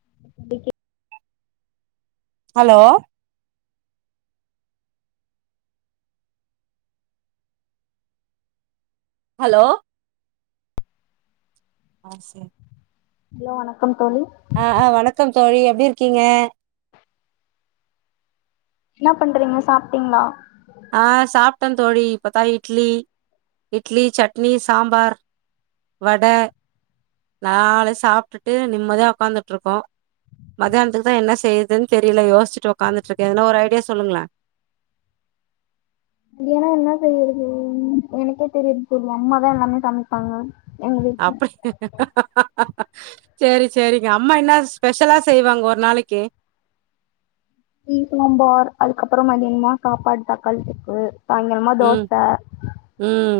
[unintelligible] Hello hello hello வணக்கம் தோழி ஆஹ் ஆஹ் வணக்கம் தோழி எப் எப்டி இருக்கீங்க என்ன பண்றீங்க சாப்டீங்களா ஆஹ் சாப்டே தோழி இப்பத்தா இட்லி இட்லி சட்னி சாம்பார் வட நாலு சாப்பிட்டுட்டு நிம்மதியா உக்காந்துட்டு இருக்கோ மத்தியானத்துக்கு தா என்ன செய்யரதுன்னு தெரியல யோசிச்சுட்டு உக்காந்துட்டு இருக்கே எதுனா ஒரு ஐடியா சொல்லுங்களே இல்லனா என்ன செய்யறது ம் எனக்கே தெரியாது தோழி அம்மாதா எல்லாமே சமைப்பாங்க எங்க வீட்ல அப்டி செரி செரிங்க அம்மா என்ன ஸ்பெஷலா செய்வாங்க ஒரு நாளைக்கி [unintelligible] சாம்பார் அதுக்கப்புற மதியானமா சாப்பாடு தக்காளித் தொக்கு சாயங்காலமா ம் தோச ம்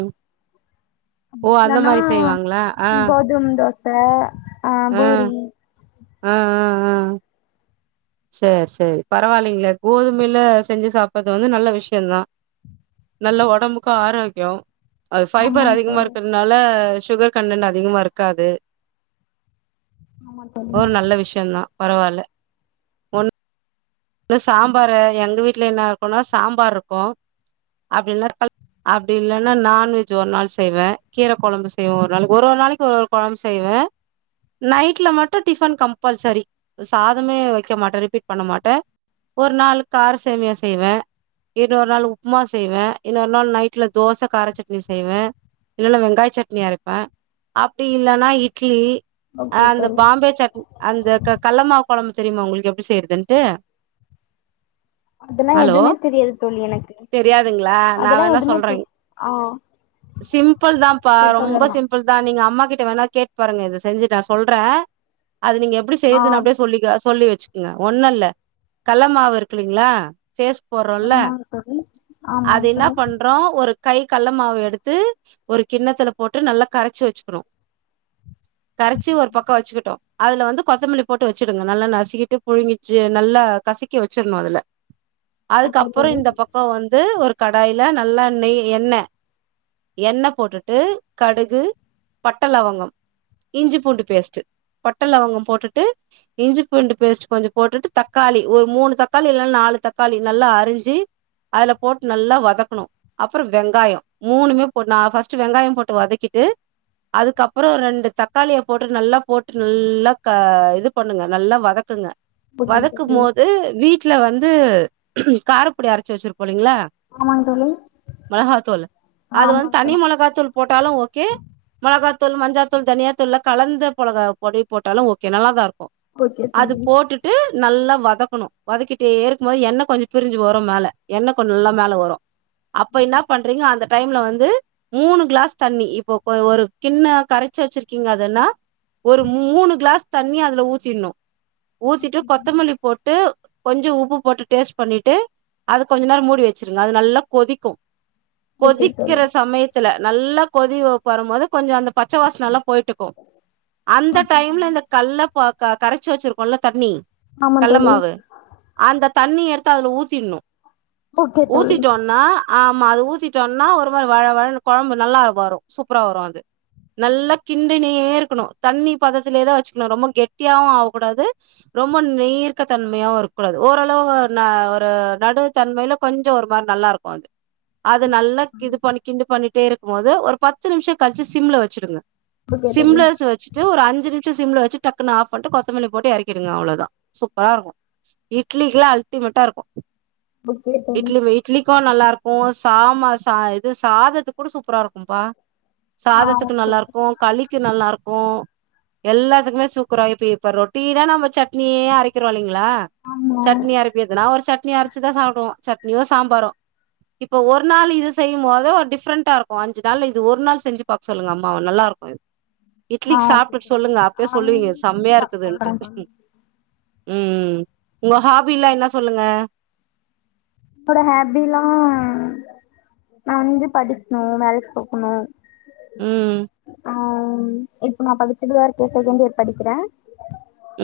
ஓ அந்த இல்லன்னா மாதிரி செய்வாங்களா ஆஹ் கோதும தோச ஆ ஆஹ் பூரி ஆஹ் ஆஹ் ஆஹ் செரி செரி பரவாயில்லைங்களே கோதுமையில செஞ்சு சாப்பது வந்து நல்ல விஷய தா நல்ல ஒடம்புக்கு ஆரோக்கியோ அது ஃபைபர் ஆமாங் அதிகமா தோழி இருக்கிறதுனால சுகர் கண்டென்ட் அதிகமா இருக்காது ஆமா தோழி ஒரு நல்ல விஷியந்தா பரவால்ல ஒன் இந்த சாம்பார எங்க வீட்டுல என்ன இருக்கும்னா சாம்பார் இருக்கு [unintelligible] அப்டில்லன்னா நான்வெஜ் ஒரு நாள் செய்வே கீரை கொழம்பு செய்வே ஒரு நாளைக்கு ஒரு ஒரு நாளைக்கு ஒரு ஒரு கொழம்பு செய்வே நைட்ல மட்டு டிஃபன் கம்பல்சரி சாதமே வைக்க மாட்டேன் ரிப்பீட் பண்ண மாட்டே ஒரு நாள் கார சேமியா செய்வே இன்னொரு நாள் உப்மா செய்வே இன்னொரு நாள் நைட்ல தோச கார சட்னி செய்வே இல்லனா வெங்காய சட்னி அரைப்பே அப்டி இல்லன்னா இட்லி அ ஓகே அந்த தோழி பாம்பே சட்னி அந்த க கல்ல மாவு கொழம்பு தெரியமா உங்களுக்கு எப்டி செய்யறதுன்ட்டு அதெல்லா ஹலோ எதுவுமே தெரியாது தோழி எனக்கு தெரியாதுங்களா நா அதெல்லா வேண எதுவுமே சொல்றே தெ ஆ சிம்பிள் தான்ப்பா சரி ரொம்ப சொல்லுங்க சிம்பிள் தா நீங்க அம்மா கிட்ட வேணா கேட்டு பாருங்க இத செஞ்சுட்டு நா சொல்றே அது நீங்க எப்டி ஆ செய்றதுன்னு அப்டியே சொல்லி சொல்லி வை ங்க ஒண்ணுல்ல கல்ல மாவு இருக்குலீங்களா ஃபேஸ் போடுறோல்ல ஆமாங்க தோழி அது ஆமாங் என்ன தோழி பண்றோ ஒரு கை கல்ல மாவு எடுத்து ஒரு கிண்ணத்துல போட்டு நல்லா கரைச்சு வச்சுக்கணு கரச்சி ஒரு பக்கோ வெச்சுக்கிட்டோ அதுல வந்து கொத்தமல்லி போட்டு வச்சுடுங்க நல்லா நசிக்கிட்டு புழுங்கிச்சு நல்லா கசக்கி வெச்சிடணு அதுல ஓகே அதுக்கப்புறோ தோழி இந்த பக்கோ வந் து ஒரு கடாயில நல்லெண்ணெய் எண்ணெ எண்ணெ போட்டுட்டு கடுகு பட்ட லவங்கம் இஞ்சி பூண்டு பேஸ்ட்டு பட்ட லவங்கம் போட்டுட்டு இஞ்சி பூண்டு பேஸ்ட் கொஞ்சோ போட்டுட்டு தக்காளி ஒரு மூணு தக்காளி இல்லைன்னா நாலு தக்காளி நல்லா அறிஞ்சி அதுல போட்டு நல்லா வதக்கணு அப்றோ வெங்காயோ மூணுமே போட் நா ஃபர்ஸ்ட்டு வெங்காயோ போட்டு வதக்கிட்டு அதுக்கப்றோ ரெண்டு தக்காளிய போட்டுடு நல்லா போட்டு நல்லா கா இது பண்ணுங்க நல்லா வதக்குங்க ஓகே தோழி வதக்கும்போது வீட் ல வந்து காரப்பொடி அரைச்சு வெச்சிருப்போ போலிங்ளா ஆமாங் தோழி மெளகாத்தூள் அது வந்து ஆமாங் தனி தோழி மொளகாத்தூள் போட்டாலு ஓகே மொளகாத் தூள் மஞ்சத்தூள் தனியாத்தூள்ல கலந்த பொலகா பொடி போட்டாலு ஓகே நல்லாதா இருக் ஓகே தோழி டு நல்லா வதக்கணு வதக்கிட்டே இருக்கும் போது எண்ணெ கொஞ்சோ பிரிஞ்சி வரு மேல எண்ணெ கொஞ்சோ நல்லா மேல வரு அப்ப இன்னா பண்றிங்க அந்த டைம்ல வந் து மூணு கிளாஸ் தண்ணி இப்போ கோ ஒரு கிண்ண கரைச்சு வெச்சிருக்கிங்க அதுன்னா ஒரு மூணு கிளாஸ் தண்ணிய அதுல ஊத்திட்ணு ஊத்திட்டு ஓகே தோழி கொத்தமல்லி போட்டு கொஞ்சோ உப்பு போட்டு டேஸ்ட் பண்ணிட்டு அது கொஞ்ச நேரோ மூடி வெச்சிருங்க அது நல்லா கொதிக்கோ ஓகே தோழி கொதிக்கிற ஓகே தோழி சமயத்துல நல்லா கொதி வ வரும்போது கொஞ்சோ அந்த பச்ச வாசனல்லா போயிட்டுக்கு அந்த டைம்ல இந்த கல்ல பா கா கரச்சு வெச்சிரு கொள்ல தண்ணி ஆமா கள்ள தோழி மாவு அந்த தண்ணி எடுத் து அதுல ஊத்திட்னு ஓகே தோழி ஊதிட்டோனா ஆ ம அத ஊத்திட்டோன்னா ஒரு மாரி வழ வழனு கொழம்பு நல்லா வரு சூப்பரா வரு அது நல்லா கிண்டினே இருக்கணு தண்ணி பதத்திலேயே தா வெச்சுக்கணு ரொம்ப கெட்டியவு ஆவக்கூடாது ரொம்ப நீர்க்க தன்மையாவோ இருக்கூடாது ஓரளவு நா ஒரு நடு தன்மையில கொஞ்சோ ஒரு மாரி நல்லா இருக்கோ அது அத நல்லா கிது பண்ணி கிண்டு பண்ணிட் டே இருக்குபோது ஒரு பத்து நிமிஷோ கழிச்சு சிம்ல வெச்சிடுங்க ஓகே தோழி சிம்லர்ஸ்ல வெச்சுட்டு ஒரு அஞ்சு சி சிம்ல வெச்சி டக்குனு ஆஃப்ட்டு கொத்தமல்லி போட்டு ஏற கிடுங்க அவ்வளோதா சூப்பரா இருக்கோ இட்லிக்குலா அல்டிமேட்டா இருக்கோ ஓகே தோழி இட்லி இட்லிகோ நல்லார் கோ சாமா ச இது சாதத்து கூட சூப்பரா இருக்கும்பா ஆ சாதத்துக்கு ஓகே நல்லா இருக்கும் களி இட்லி நல்லா இருக்கும் எல்லாத்துக்குமே சூக்கரம்கிப்பய் இப்ப ரொட்டி நம்ம சட்னியே அரைக்கறோம் இல்லைங்களா லா ஆமா சட்னி அரைப்பியதுன்னா ஒரு சட்னி அரைச்சுதா சாப்பிடுவே சட்னியோ சாம்பாரோ இப்போ ஒரு நாள் இது செய்யும்போது ஒரு டிஃப்ரெண்டா இருக்கு அஞ்சு நாள் இது ஒரு நாள் செஞ்சு பாக்க சொல்லுங்க அம்மாவ நல்லா இருக்கு இது இட்லிக்கு ஆ ஓகே சாப்பிட்டுட்டு தோழி சொல்லுங்க அப்பே ஆ சொல்லுவீங்க நீங்க செஞ்சு செம்மையா பாக்க இருக்குதுன்ட்டு. சொல்றே தோழி கே உம் உம் உங்க ஹாபி எல்லா என்ன சொல்லுங்க. அப்புற ஹேபி எல்லாம் நான் வந்து படிக்கணும் வேலைக்கு போக்கணும். உம். ஆஹ இப்ப நா படிச்சிட்டுதா இருக்க செகண்ட் இயர் படிக்கிற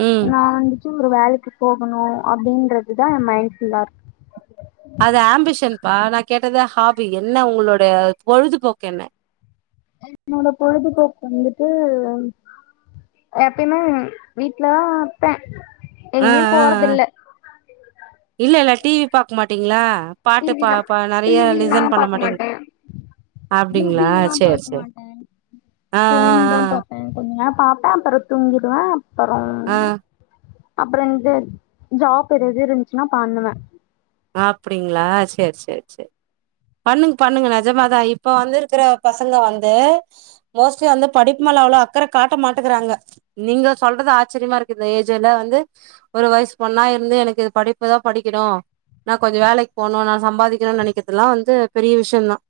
ம் நான் வந்துட் [unintelligible] வேலைக்கு போகணும் அப்படின்றதுதான் மைண்ட் ஃபுல்லா இருக்கு. அப்ப நா கேட்டதுதா ஹாபி என்ன உங்களோட பொழுதுபோக்கு என்ன. என்னோட பொழுதுபோக்கு வந்துட்டு எப்பயுமே வீட்லதா இப்பே. ஆ எங்கயும் ஆ போறதில்ல. டி வி பாக்க மாட்டீங்களா. டி பாட்டு பா விலா பா டி நெறைய வி ல லிசன் பண்ண பார்க்க மாட்டீங் மாட்டே அப்டிங்களா மூவல்லா சேரி பார்க்க சேரி மாட்டேன் ஆ ஆ போன்தா பாப்பேன் கொஞ்ச நேரம் பாப்பேன் அப்புறம் தூங்கிடுவேன் அப்புறம் ஆ அப்புறம் இந்த ஜாப் ஏதாவது இருந்துச்சுன்னா பண்ணுவே. அப்படிங்களா சரி சரி சரி. பண்ணுங்க பண்ணுங்க நிஜமாதா இப்ப வந்து இருக்கிற பசங்க வந்து மோஸ்ட்லி வந்து படிப்பு மேல அவ்ளவு அக்கறை காட்ட மாட்டேக்குறாங்க நீங்க சொல்றது ஆச்சரியமா இருக்கு இந்த ஏஜ்ல வந்து ஒரு வயசு பொண்ணா இருந்து எனக்கு இது படிப்புதான் படிக்கணும் நான் கொஞ்சம் வேலைக்கு போகணும் நான் சம்பாதிக்கணும்னு நினைக்கிறதுல்லாம் வந் து பெரிய விஷயம் தான்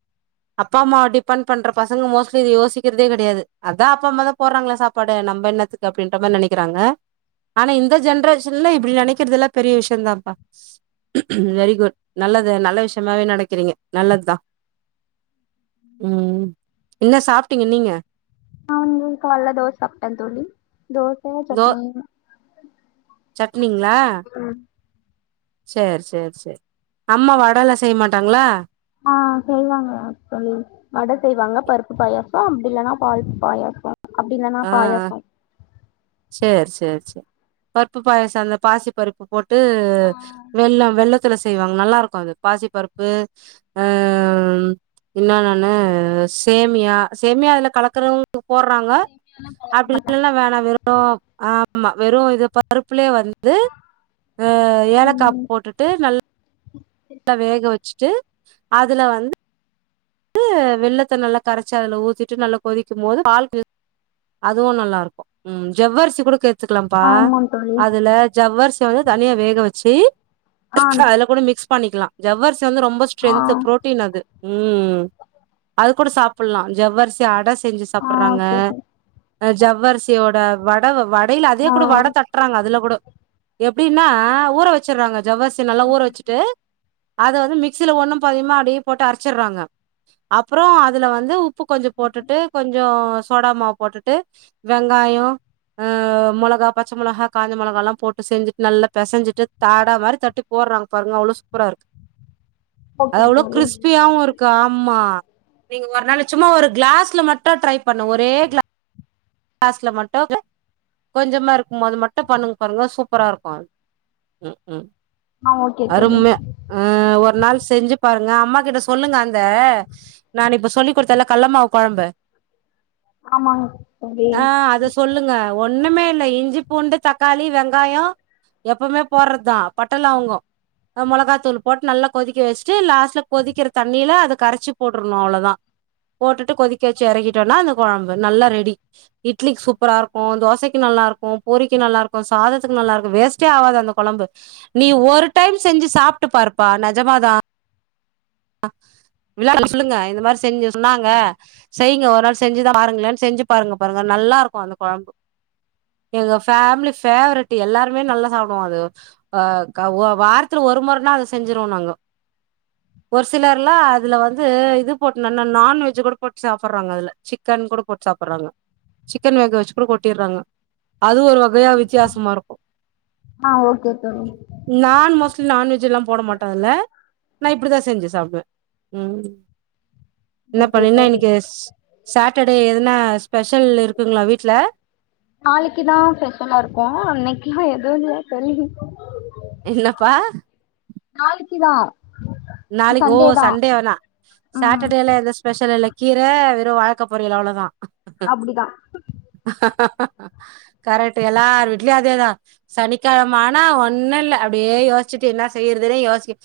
அப்பா அம்மாவை டிபெண்ட் பண்ற பசங்க மோஸ்ட்லி இது யோசிக்கிறதே கிடையாது அதான் அப்பா அம்மாதான் போடுறாங்களே சாப்பாடு நம்ம என்னத்துக்கு அப்படின்ற மாதிரி நினைக்கிறாங்க ஆனா இந்த ஜென்ரேஷன்ல இப்படி நினைக்கிறது எல்லாம் பெரிய விஷயம் தான்ப்பா வெரி குட் நல்லது நல்ல விஷயமாவே நனைக்கிறீங்க. நல்லதுதா உம் என்ன சாப்பிட்டீங்க நீங்க நான் வந்து கால்ல தோச சாப்பிட்டேன் தோழி. தோச தோ சட்னி. [unintelligible] சட்னிங்களா சரி சரி சரி அம்மா வட எல்லா செய்ய மாட்டாங்களா ஆஹ் செய்வாங்க தோழி வட செய்வாங்க பருப்பு பாயாசோ அப்படி இல்லைனா பால் பாயாசோ அப்படி இல்லனா பாயாசோ சரி சரி சரி பருப்பு பாயசம் அந்த பாசி பருப்பு போட்டு வெள்ளம் வெள்ள ளத்த செய்வாங்க நல்லா இருக்கும் அது பாசி பருப்பு ஆ ம்ம் ன்னனு சேமியா சேமியா அதுல கலக்குறவங்க போடற ஆப்சன் மாட்டாங்க அப்படில்லாம் வேணாம் வெறும் ஆஹ் ஆமா வெறும் இத பருப் ள்ளயே வந்து எ ஏலக்கா ம் போட்டுட்டு நல் நல்ல வேக வச்சுட்டு அதுல வந்து வெல்லத்த நல்லா கரைச்சி அதுல ஊத்திட்டு நல்லா கொதிக்கும் போது பால் அதுவு நல்லாருக்கு ஜவ்வரிசி கூட வெச்சுக்லாம்ப்பா ஆமா தோழி அதுல ஜவ்வரிசிய வந்து தனியா வேக வெச்சு ஆ அதுல கூட மிக்ஸ் பண்ணிக்லா ஜவ்வரிசி வந்து ரொம்ப ஆ ஸ்ட்ரென்த்து ப்ரோட்டீன் அது ம் அது கூட சாப்பல்லா ஜவ்வரிசி அட செஞ்சு ஆ சாப்பட்றாங்க ஓகே தோழி அ ஜவ்வரிசியோட வட வ கடைல அதே ஆ கூட வட தட்றாங்க அதுல கூட எ எப்டீனா ஊற வெச்சட்றாங்க ஜவ்வரிசி நல்லா ஊற வெச்சுட்டு அத வந்து மிக்சில ஒண்ணும் பாதிமா அப்டி போட்டு அரச்சட்றாங்க அப்றோ அதுல வந்து உ ப்பு கொஞ்சோ போட்டுட்டு கொஞ்சோ சோடா மாவ் போட்டுட்டு வெங்காயோ அ மொளகா பச்ச மொளகா காஞ்ச மொளகால்லா போட்டு செஞ்சுட்டு நல்லா பெசஞ்சிட்டு தாடா மாதிரி தட்டி போட்றாங்க பாருங்க அவ்ளோ சூப்பரா இருக்கு ஓகே அவ்ளோ தோழி க்றிஸ்ப்பியாவு இருக் கு ஆமா நீங்க ஒரு நாளு சும்மா ஒரு க்ளாஸ்ல மட்டு ட்ரை பண்ணு ஒரே க்ளா ஸ்ல மட்டு கொஞ்சமா இருக்குமோது மட்டு பண்ணுங் பாருங்க சூப்பராருக்கு ம் ம் ம் ஆ ஓகே தோழி அருமையா அ ஒரு நாள் செஞ்சு பாரு அ அம்மா கிட்ட சொல்லுங்க அந்த நான் இப்ப சொல்லி குடுத்தேல்ல கல்லமாவு கொழம்பு ஆமாங் ஆ அத சொல்லுங்க ஒண்ணுமே இல்ல இஞ்சி பூண்டு தக்காளி வெங்காயம் எப்பவுமே போட்ற தா பட்டலவங்கம் மொளகாத்தூள் போட்டு நல்லா கொதிக்க வெச்சுட்டு லாஸ்ட்ல கொதிக்கிற தண்ணில அது கரைச்சி போட்றணு அவ்ளோதா போட்டுட் டு கொதிக்க வச்சு எறக்கிட்டோனா அந்த கொழம் நல்லா ரெடி இட்லிக்கு சூப்பரா இருக்கு தோசைக்கு நல்லாருக்கு பூரிக்கு நல்லாருக்கு சாதத்துக்கு நல்லாருக்கு வேஸ்ட்டே ஆவாது அந்த கொழம்பு நீ ஒரு டைம் செஞ்சு சாப்ட்டு பாருப்பா நெஜமாதா [inaudible] சொல்லுங்க இந்த மாறி செஞ்சு சொன்னாங்க செய்ங்க ஒரு நாள் செஞ்சுதா பாருங்களேனு செஞ்சு பாருங்க பாருங்க நல்லாருக்கு அந்த கொழம்பு எங்க ஃபேமிலி பேவரட் எல்லாருமே நல்லா சாப்டுவோ அது அ க வாரத்துல ஒரு முறைனா அது செஞ்சிருவோ நாங்க ஒரு சிலர்லா அதுல வந்து இது போட்டு அ நான்வெஜ் கூட போட்டு சாப்ட்றாங்க அதுல சிக்கன் கூட போட்டு சாப் றாங்க சிக்கன் வேக வெச்சு கூட கொட்டிட்றாங்க அது ஒரு வகையா ஓகே தோழி. வித்தியாசமாருக்கு ஆ ஓகே தோழி நான் மோஸ்ட்லி நான்வெஜ்ல்லா போட மாட்டே அதுல நா இப்படிதா செஞ்சே சாப்டுவே உம் என்ன ஓகே பண்ணின்னா தோழி இன்னைக்கு சாட்டர்டே எதுனா ஸ்பெஷல் இருக்குங்களா வீட்ல நாளைக்குதா ஸ்பெஷலா இருக்கு இன்னைக்கில்லா [unintelligible] என்னப்பா நாளிக்கிதா நாளிக்கு ஓ சண்டேவனா ம் சாட்டெடேர்லே எதா ஸ்பெஷலில்லைக் கீர வெரும் வாழக்கா பொரியல் அவ்ளோதா அப்டிதா கரேட்டு எல்லார் விட்லுயு அதேதா சனிக்கெழம ஆனா ஒன்னு இல்ல அப்டடயே யோச்சிட்டு என்ன செய்யற்துனு யோசிக்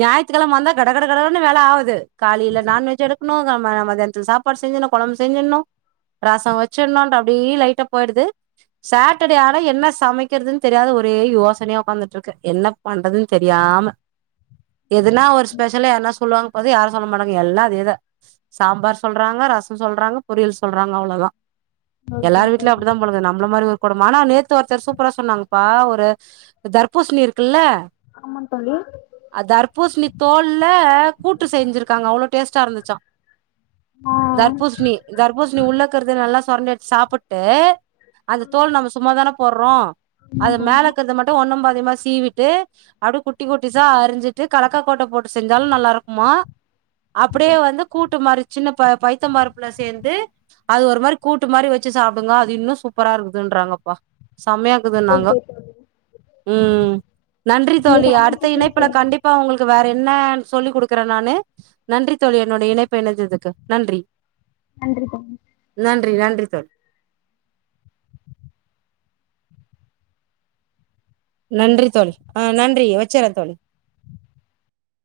ஞாயித் துகெழம வந்தா கட கட கடோவ்ன்னு வேல ஆவுது காலில நான்வெஜ் எடுக்ணு நம்ம மதியான்த்து சாப்பாட் செஞ்சிண கொழம் செஞ்சின்னு ரசொ வச்சிர்ன்ன்ற அப்டீ லைட்டா போய்டுது சாட்டடே ஆனா என்னெ சமைக்கிற்துன் தெரியா ஒரே யோசனியா உட்காந்துட்டுருக்கெ என்னப் பண்றதுன் தெரியாம எதுனா ஒர் ஸ்பெஷலு யார்னா சொல்வாங் ப்பொது யாரு சொல்ல மாட்டாங் எல்லா அதேதா சாம்பார் சொல்றாங்க ரசொ சொல்றாங்க பொரியல் சொல்றாங்க அவ்ளொதா ஓகே எல்லார் வீட்லியு தோழி அப்டிதா போலக்கு நம்ள மாரி ஒர் கொடும் ஆனா நேத்து ஒர்த்தர் சூப்புரா சொன்னாங்ப்பா ஒர் ல தர்பூஸ்ணி இருக்குல்ல ஆமாந் தோழி பூஸ்னி தோல்ல கூட்டு செஞ்சிருக்காங்க அவ்ளோ டேஸ்ட்டா இருந்துச்சா ஆ தர்பூஸ்ணி தர்பூஸ்ணி உள்ளக்குறது நல்லா ச ரண்டெட்த்து சாப்புட்டு அது தோல் நம்ம சும்மாதான போர்றோ ஆமா அத தோழி மேலக்குறத மட்டு ஒண்ணும் பா திமா சீவிட்டு அப்டே குட்டிக் குட்டிசா அரிஞ்சிட் டு கலக்கா கொட்ட போட்டு செஞ்சாலு நல்லாருக்குமா அப்டே ஓகே தோழி வந்து கூட்டு மாரி சின்ன ப பைத்தம் பருப்புல சேந்து அது ஒர் மாரி கூட்டு மாரி வெச்சி சாப்டுங்கோ அது இன்னு சூப்பரா இர்க்குதுன்ட்றாங்கப்பா சம்மையாக்கிதுன்னாங்கோ ஓகே தோழி. ம் நன்றி நீங்க தோழி அடுத்த சமச்சிட்டு இணைப்புல சொல்லுங்க கண்டிப் உங்குள்க்கு வேற என்னன் சொல்லி குடுக்குற நானு நன்றி தோழி என்னோடைய இணைப்பு இணஞ்சதுக்கு நன்றி நன்றி தோழி நன்றி நன்றி தோ நன்றி தோழி ஆ நன்றி வச்சிர்ற தோழி